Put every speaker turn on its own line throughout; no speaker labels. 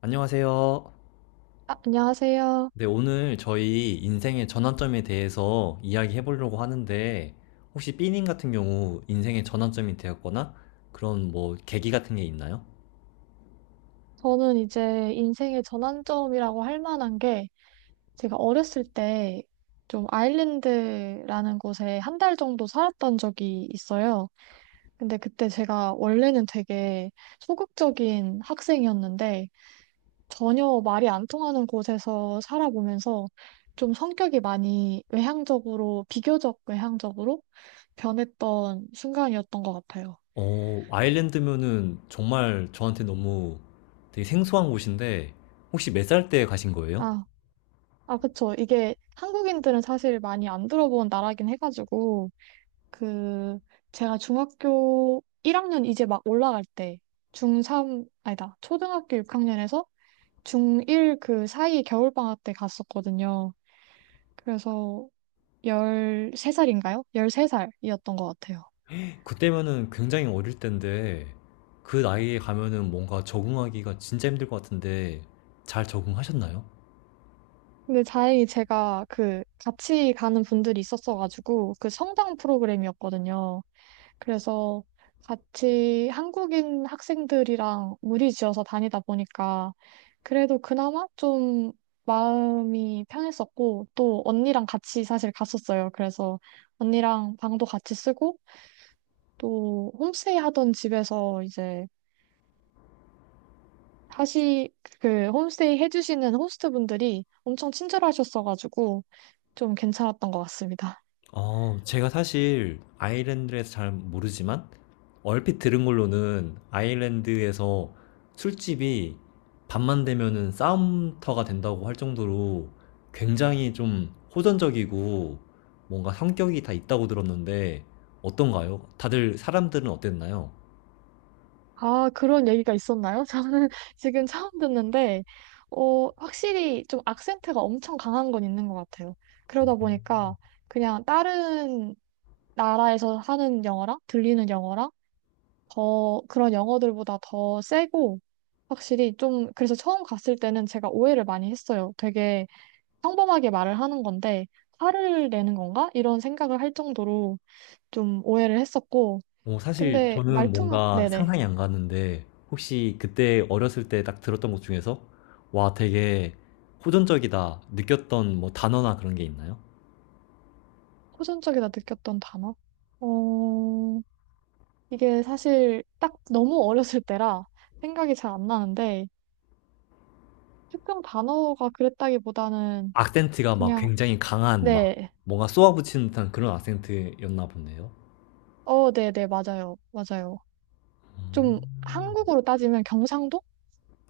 안녕하세요.
아, 안녕하세요.
네, 오늘 저희 인생의 전환점에 대해서 이야기해 보려고 하는데, 혹시 삐님 같은 경우 인생의 전환점이 되었거나 그런 뭐 계기 같은 게 있나요?
저는 이제 인생의 전환점이라고 할 만한 게 제가 어렸을 때 좀 아일랜드라는 곳에 한 달 정도 살았던 적이 있어요. 근데 그때 제가 원래는 되게 소극적인 학생이었는데 전혀 말이 안 통하는 곳에서 살아보면서 좀 성격이 많이 외향적으로, 비교적 외향적으로 변했던 순간이었던 것 같아요.
아일랜드면은 정말 저한테 너무 되게 생소한 곳인데, 혹시 몇 살 때 가신 거예요?
아, 아, 그쵸. 이게 한국인들은 사실 많이 안 들어본 나라긴 해가지고, 그, 제가 중학교 1학년 이제 막 올라갈 때, 중3, 아니다, 초등학교 6학년에서 중1 그 사이 겨울방학 때 갔었거든요. 그래서 13살인가요? 13살이었던 것 같아요.
그때면은 굉장히 어릴 때인데, 그 나이에 가면은 뭔가 적응하기가 진짜 힘들 것 같은데, 잘 적응하셨나요?
근데 다행히 제가 그 같이 가는 분들이 있었어가지고, 그 성당 프로그램이었거든요. 그래서 같이 한국인 학생들이랑 무리지어서 다니다 보니까 그래도 그나마 좀 마음이 편했었고 또 언니랑 같이 사실 갔었어요. 그래서 언니랑 방도 같이 쓰고 또 홈스테이 하던 집에서 이제 하시 그 홈스테이 해주시는 호스트분들이 엄청 친절하셨어가지고 좀 괜찮았던 것 같습니다.
제가 사실 아일랜드에서 잘 모르지만 얼핏 들은 걸로는 아일랜드에서 술집이 밤만 되면은 싸움터가 된다고 할 정도로 굉장히 좀 호전적이고 뭔가 성격이 다 있다고 들었는데 어떤가요? 다들 사람들은 어땠나요?
아, 그런 얘기가 있었나요? 저는 지금 처음 듣는데, 어, 확실히 좀 악센트가 엄청 강한 건 있는 것 같아요. 그러다 보니까 그냥 다른 나라에서 하는 영어랑 들리는 영어랑 더 그런 영어들보다 더 세고, 확실히 좀, 그래서 처음 갔을 때는 제가 오해를 많이 했어요. 되게 평범하게 말을 하는 건데, 화를 내는 건가? 이런 생각을 할 정도로 좀 오해를 했었고,
사실
근데
저는
말투만,
뭔가
네네.
상상이 안 가는데 혹시 그때 어렸을 때 딱 들었던 것 중에서 와, 되게 호전적이다 느꼈던 뭐 단어나 그런 게 있나요?
호전적이다 느꼈던 단어? 어, 이게 사실 딱 너무 어렸을 때라 생각이 잘 안 나는데, 특정 단어가 그랬다기보다는
악센트가 막
그냥,
굉장히 강한 막
네,
뭔가 쏘아붙이는 듯한 그런 악센트였나 보네요.
어, 네, 네, 맞아요. 맞아요. 좀
음.
한국으로 따지면 경상도?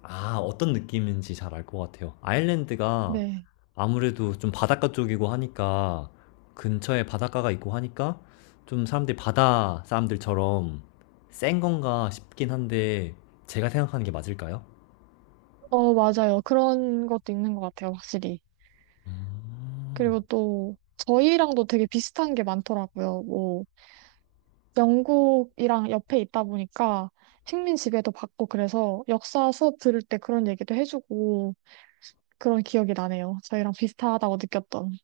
아, 어떤 느낌인지 잘 알 것 같아요. 아일랜드가
네.
아무래도 좀 바닷가 쪽이고 하니까 근처에 바닷가가 있고 하니까 좀 사람들이 바다 사람들처럼 센 건가 싶긴 한데 제가 생각하는 게 맞을까요?
어, 맞아요. 그런 것도 있는 것 같아요, 확실히.
음.
그리고 또 저희랑도 되게 비슷한 게 많더라고요. 뭐, 영국이랑 옆에 있다 보니까 식민 지배도 받고 그래서 역사 수업 들을 때 그런 얘기도 해주고 그런 기억이 나네요. 저희랑 비슷하다고 느꼈던.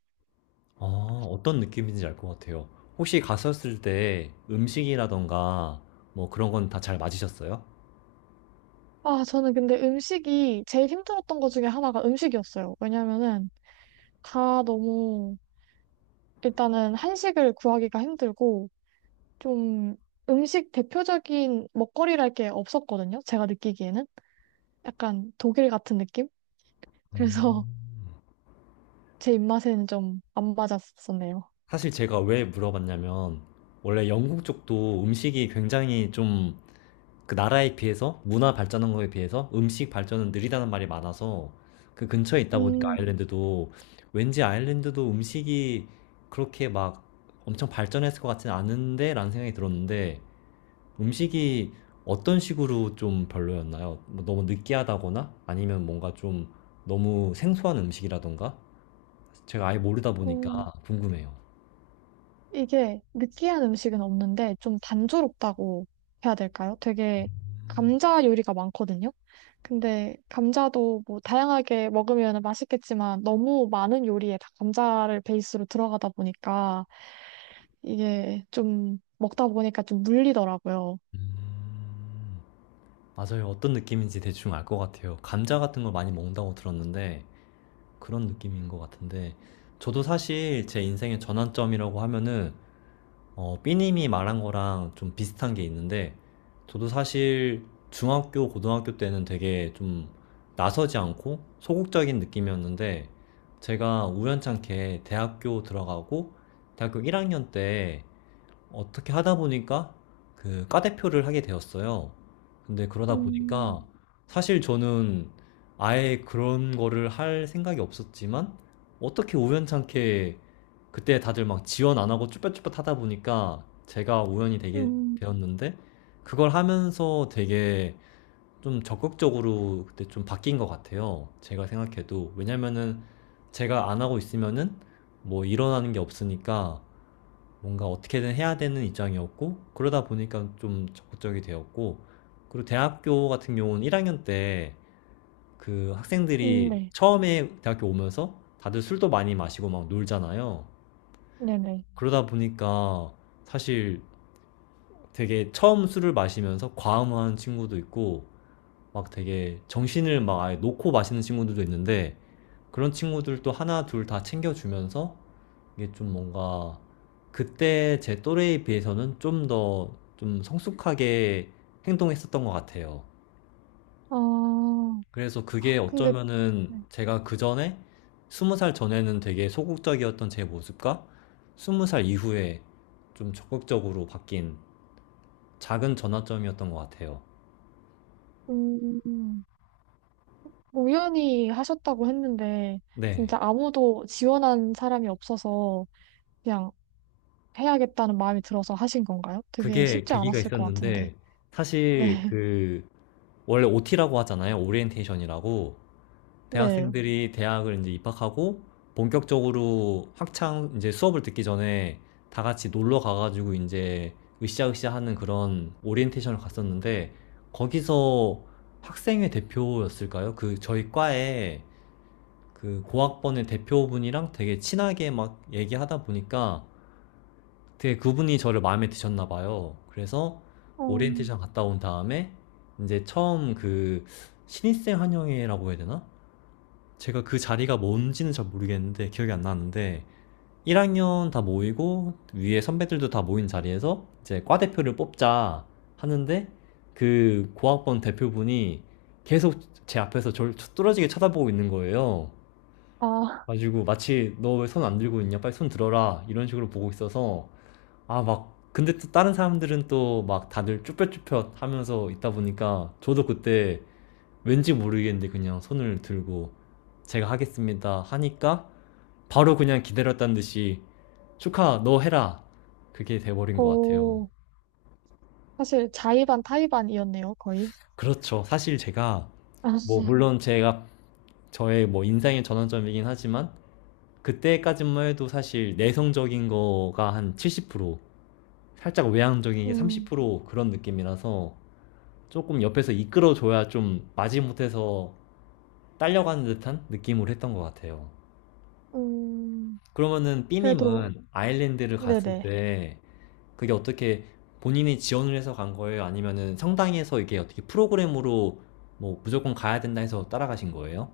아, 어떤 느낌인지 알 것 같아요. 혹시 갔었을 때 음식이라던가 뭐 그런 건 다 잘 맞으셨어요?
아, 저는 근데 음식이 제일 힘들었던 것 중에 하나가 음식이었어요. 왜냐면은 다 너무 일단은 한식을 구하기가 힘들고 좀 음식 대표적인 먹거리랄 게 없었거든요. 제가 느끼기에는 약간 독일 같은 느낌? 그래서
음.
제 입맛에는 좀 안 맞았었네요.
사실 제가 왜 물어봤냐면, 원래 영국 쪽도 음식이 굉장히 좀 그 나라에 비해서, 문화 발전한 거에 비해서 음식 발전은 느리다는 말이 많아서 그 근처에 있다 보니까
음,
아일랜드도 왠지 아일랜드도 음식이 그렇게 막 엄청 발전했을 것 같지는 않은데 라는 생각이 들었는데 음식이 어떤 식으로 좀 별로였나요? 뭐 너무 느끼하다거나 아니면 뭔가 좀 너무 생소한 음식이라던가? 제가 아예 모르다 보니까
음,
궁금해요.
이게 느끼한 음식은 없는데 좀 단조롭다고 해야 될까요? 되게 감자 요리가 많거든요. 근데 감자도 뭐 다양하게 먹으면 맛있겠지만 너무 많은 요리에 다 감자를 베이스로 들어가다 보니까 이게 좀 먹다 보니까 좀 물리더라고요.
음. 맞아요. 어떤 느낌인지 대충 알 것 같아요. 감자 같은 걸 많이 먹는다고 들었는데 그런 느낌인 것 같은데 저도 사실 제 인생의 전환점이라고 하면은 삐님이 말한 거랑 좀 비슷한 게 있는데 저도 사실 중학교, 고등학교 때는 되게 좀 나서지 않고 소극적인 느낌이었는데 제가 우연찮게 대학교 들어가고 대학교 1학년 때 어떻게 하다 보니까 그 과대표를 하게 되었어요. 근데 그러다
음,
보니까 사실 저는 아예 그런 거를 할 생각이 없었지만 어떻게 우연찮게 그때 다들 막 지원 안 하고 쭈뼛쭈뼛 하다 보니까 제가 우연히 되게
음,
되었는데 그걸 하면서 되게 좀 적극적으로 그때 좀 바뀐 것 같아요. 제가 생각해도. 왜냐면은 제가 안 하고 있으면은 뭐 일어나는 게 없으니까 뭔가 어떻게든 해야 되는 입장이었고 그러다 보니까 좀 적극적이 되었고 그리고 대학교 같은 경우는 1학년 때 그 학생들이
네.
처음에 대학교 오면서 다들 술도 많이 마시고 막 놀잖아요.
네네.
그러다 보니까 사실 되게 처음 술을 마시면서 과음한 친구도 있고 막 되게 정신을 막 아예 놓고 마시는 친구들도 있는데 그런 친구들도 하나 둘 다 챙겨주면서 이게 좀 뭔가 그때 제 또래에 비해서는 좀 더 좀 성숙하게 행동했었던 것 같아요.
아,
그래서 그게
근데,
어쩌면은
네.
제가 그 전에 스무 살 전에는 되게 소극적이었던 제 모습과 스무 살 이후에 좀 적극적으로 바뀐 작은 전환점이었던 것 같아요.
음, 우연히 하셨다고 했는데
네.
진짜 아무도 지원한 사람이 없어서 그냥 해야겠다는 마음이 들어서 하신 건가요? 되게
그게
쉽지
계기가
않았을 것 같은데.
있었는데
네,
사실 그 원래 OT라고 하잖아요. 오리엔테이션이라고.
네.
대학생들이 대학을 이제 입학하고 본격적으로 학창 이제 수업을 듣기 전에 다 같이 놀러 가가지고 이제 으쌰으쌰 하는 그런 오리엔테이션을 갔었는데 거기서 학생회 대표였을까요? 그 저희 과에 그 고학번의 대표분이랑 되게 친하게 막 얘기하다 보니까 되게 그분이 저를 마음에 드셨나 봐요. 그래서
음,
오리엔테이션 갔다 온 다음에 이제 처음 그 신입생 환영회라고 해야 되나? 제가 그 자리가 뭔지는 잘 모르겠는데 기억이 안 나는데 1학년 다 모이고 위에 선배들도 다 모인 자리에서 이제 과 대표를 뽑자 하는데 그 고학번 대표분이 계속 제 앞에서 저를 뚫어지게 쳐다보고 있는 거예요.
아,
가지고 마치 너 왜 손 안 들고 있냐 빨리 손 들어라 이런 식으로 보고 있어서 아, 막, 근데 또 다른 사람들은 또 막 다들 쭈뼛쭈뼛 하면서 있다 보니까 저도 그때 왠지 모르겠는데 그냥 손을 들고 제가 하겠습니다 하니까 바로 그냥 기다렸다는 듯이 축하, 너 해라. 그게 돼버린 것 같아요.
오, 사실 자의반 타의반이었네요, 거의.
그렇죠. 사실 제가
아,
뭐 물론 제가 저의 뭐 인생의 전환점이긴 하지만 그때까지만 해도 사실 내성적인 거가 한 70%, 살짝 외향적인 게
음,
30% 그런 느낌이라서 조금 옆에서 이끌어줘야 좀 마지못해서 딸려가는 듯한 느낌을 했던 것 같아요.
음,
그러면은
그래도
삐님은 아일랜드를 갔을
네네.
때 그게 어떻게 본인이 지원을 해서 간 거예요? 아니면은 성당에서 이게 어떻게 프로그램으로 뭐 무조건 가야 된다 해서 따라가신 거예요?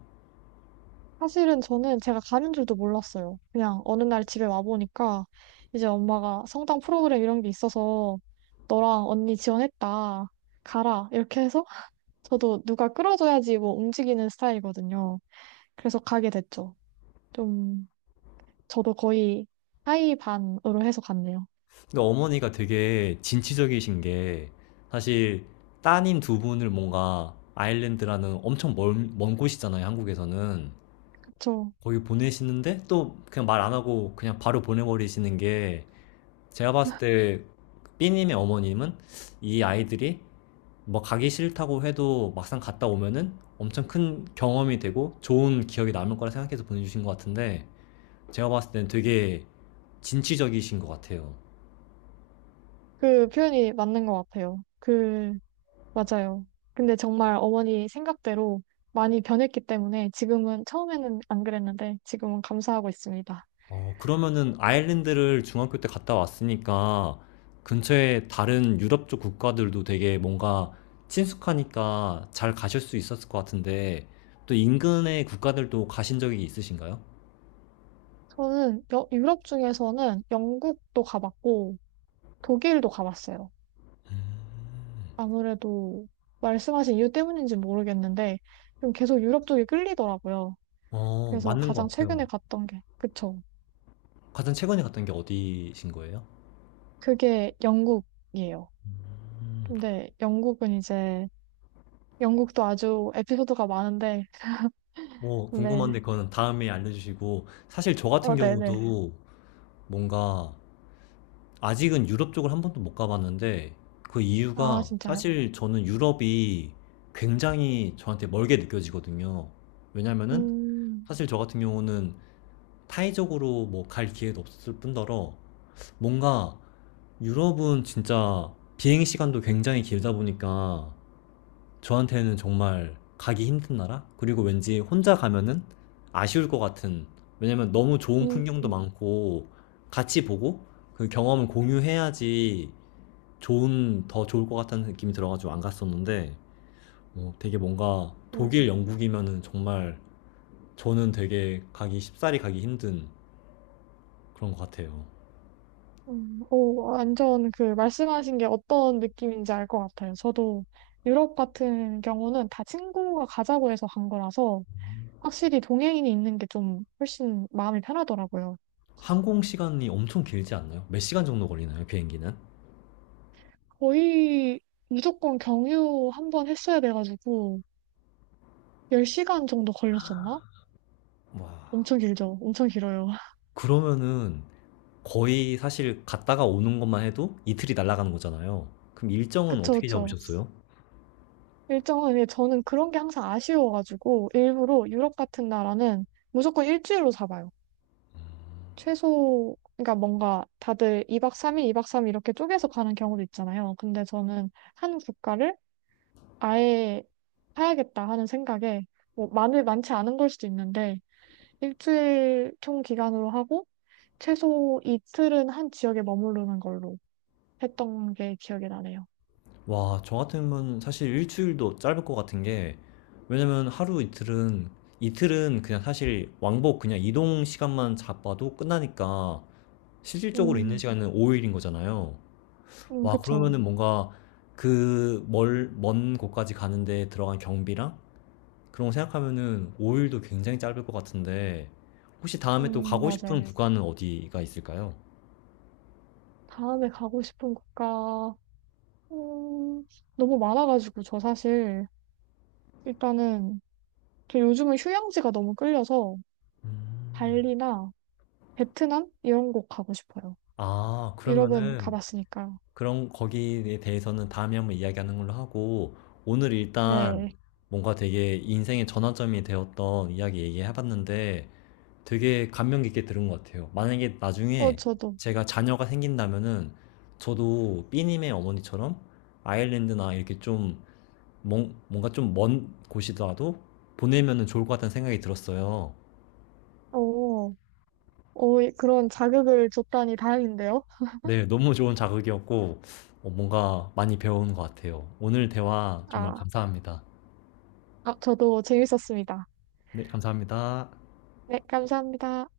사실은 저는 제가 가는 줄도 몰랐어요. 그냥 어느 날 집에 와보니까 이제 엄마가 성당 프로그램 이런 게 있어서 너랑 언니 지원했다. 가라. 이렇게 해서 저도 누가 끌어줘야지 뭐 움직이는 스타일이거든요. 그래서 가게 됐죠. 좀 저도 거의 하이 반으로 해서 갔네요.
근데 어머니가 되게 진취적이신 게 사실 따님 두 분을 뭔가 아일랜드라는 엄청 먼, 먼 곳이잖아요, 한국에서는.
그쵸.
거기 보내시는데 또 그냥 말 안 하고 그냥 바로 보내버리시는 게 제가 봤을 때 B님의 어머님은 이 아이들이 뭐 가기 싫다고 해도 막상 갔다 오면은 엄청 큰 경험이 되고 좋은 기억이 남을 거라 생각해서 보내주신 것 같은데 제가 봤을 땐 되게 진취적이신 것 같아요.
그 표현이 맞는 것 같아요. 맞아요. 근데 정말 어머니 생각대로 많이 변했기 때문에 지금은 처음에는 안 그랬는데 지금은 감사하고 있습니다.
그러면은 아일랜드를 중학교 때 갔다 왔으니까 근처에 다른 유럽 쪽 국가들도 되게 뭔가 친숙하니까 잘 가실 수 있었을 것 같은데 또 인근의 국가들도 가신 적이 있으신가요?
저는 유럽 중에서는 영국도 가봤고 독일도 가봤어요. 아무래도 말씀하신 이유 때문인지 모르겠는데 좀 계속 유럽 쪽이 끌리더라고요. 그래서
맞는
가장
것
최근에
같아요.
갔던 게 그쵸.
가장 최근에 갔던 게 어디신 거예요?
그게 영국이에요.
음,
근데 영국은 이제 영국도 아주 에피소드가 많은데
뭐 궁금한데
네.
그거는 다음에 알려주시고 사실 저 같은
어, 네네.
경우도 뭔가 아직은 유럽 쪽을 한 번도 못 가봤는데 그
아,
이유가
진짜요?
사실 저는 유럽이 굉장히 저한테 멀게 느껴지거든요. 왜냐면은
음,
사실 저 같은 경우는 타이적으로 뭐 갈 기회도 없었을 뿐더러 뭔가 유럽은 진짜 비행 시간도 굉장히 길다 보니까 저한테는 정말 가기 힘든 나라? 그리고 왠지 혼자 가면은 아쉬울 것 같은 왜냐면 너무 좋은
음,
풍경도
음.
많고 같이 보고 그 경험을 공유해야지 좋은 더 좋을 것 같다는 느낌이 들어가지고 안 갔었는데 뭐 되게 뭔가
음.
독일 영국이면은 정말 저는 되게 가기 쉽사리 가기 힘든 그런 것 같아요.
오, 완전 그 말씀하신 게 어떤 느낌인지 알 것 같아요. 저도 유럽 같은 경우는 다 친구가 가자고 해서 간 거라서 확실히 동행인이 있는 게 좀 훨씬 마음이 편하더라고요.
항공 시간이 엄청 길지 않나요? 몇 시간 정도 걸리나요 비행기는?
거의 무조건 경유 한 번 했어야 돼가지고 10시간 정도 걸렸었나?
와,
엄청 길죠. 엄청 길어요.
그러면은 거의 사실 갔다가 오는 것만 해도 이틀이 날아가는 거잖아요. 그럼 일정은
그쵸,
어떻게
그쵸.
잡으셨어요?
일정은 예, 저는 그런 게 항상 아쉬워가지고 일부러 유럽 같은 나라는 무조건 일주일로 잡아요. 최소, 그러니까 뭔가 다들 2박 3일, 2박 3일 이렇게 쪼개서 가는 경우도 있잖아요. 근데 저는 한 국가를 아예 사야겠다 하는 생각에, 뭐, 많지 않은 걸 수도 있는데, 일주일 총 기간으로 하고, 최소 이틀은 한 지역에 머무르는 걸로 했던 게 기억이 나네요.
와, 저 같으면 사실 일주일도 짧을 것 같은 게, 왜냐면 하루 이틀은, 이틀은 그냥 사실 왕복 그냥 이동 시간만 잡아도 끝나니까, 실질적으로 있는
음,
시간은 5일인 거잖아요. 와,
그쵸.
그러면은 뭔가 그 먼 곳까지 가는데 들어간 경비랑 그런 거 생각하면은 5일도 굉장히 짧을 것 같은데, 혹시 다음에 또 가고 싶은 네.
맞아요.
구간은 어디가 있을까요?
다음에 가고 싶은 국가, 음, 너무 많아가지고, 저 사실, 일단은, 저 요즘은 휴양지가 너무 끌려서
음.
발리나 베트남 이런 곳 가고 싶어요.
아,
유럽은
그러면은
가봤으니까.
그런 거기에 대해서는 다음에 한번 이야기하는 걸로 하고 오늘 일단
네.
뭔가 되게 인생의 전환점이 되었던 이야기 얘기해봤는데 되게 감명 깊게 들은 것 같아요. 만약에
어,
나중에
저도.
제가 자녀가 생긴다면은 저도 삐님의 어머니처럼 아일랜드나 이렇게 좀 뭔가 좀 먼 곳이라도 보내면은 좋을 것 같다는 생각이 들었어요.
어, 그런 자극을 줬다니 다행인데요.
네, 너무 좋은 자극이었고 뭔가 많이 배운 것 같아요. 오늘 대화 정말
아,
감사합니다.
아, 저도 재밌었습니다.
네, 감사합니다.
네, 감사합니다.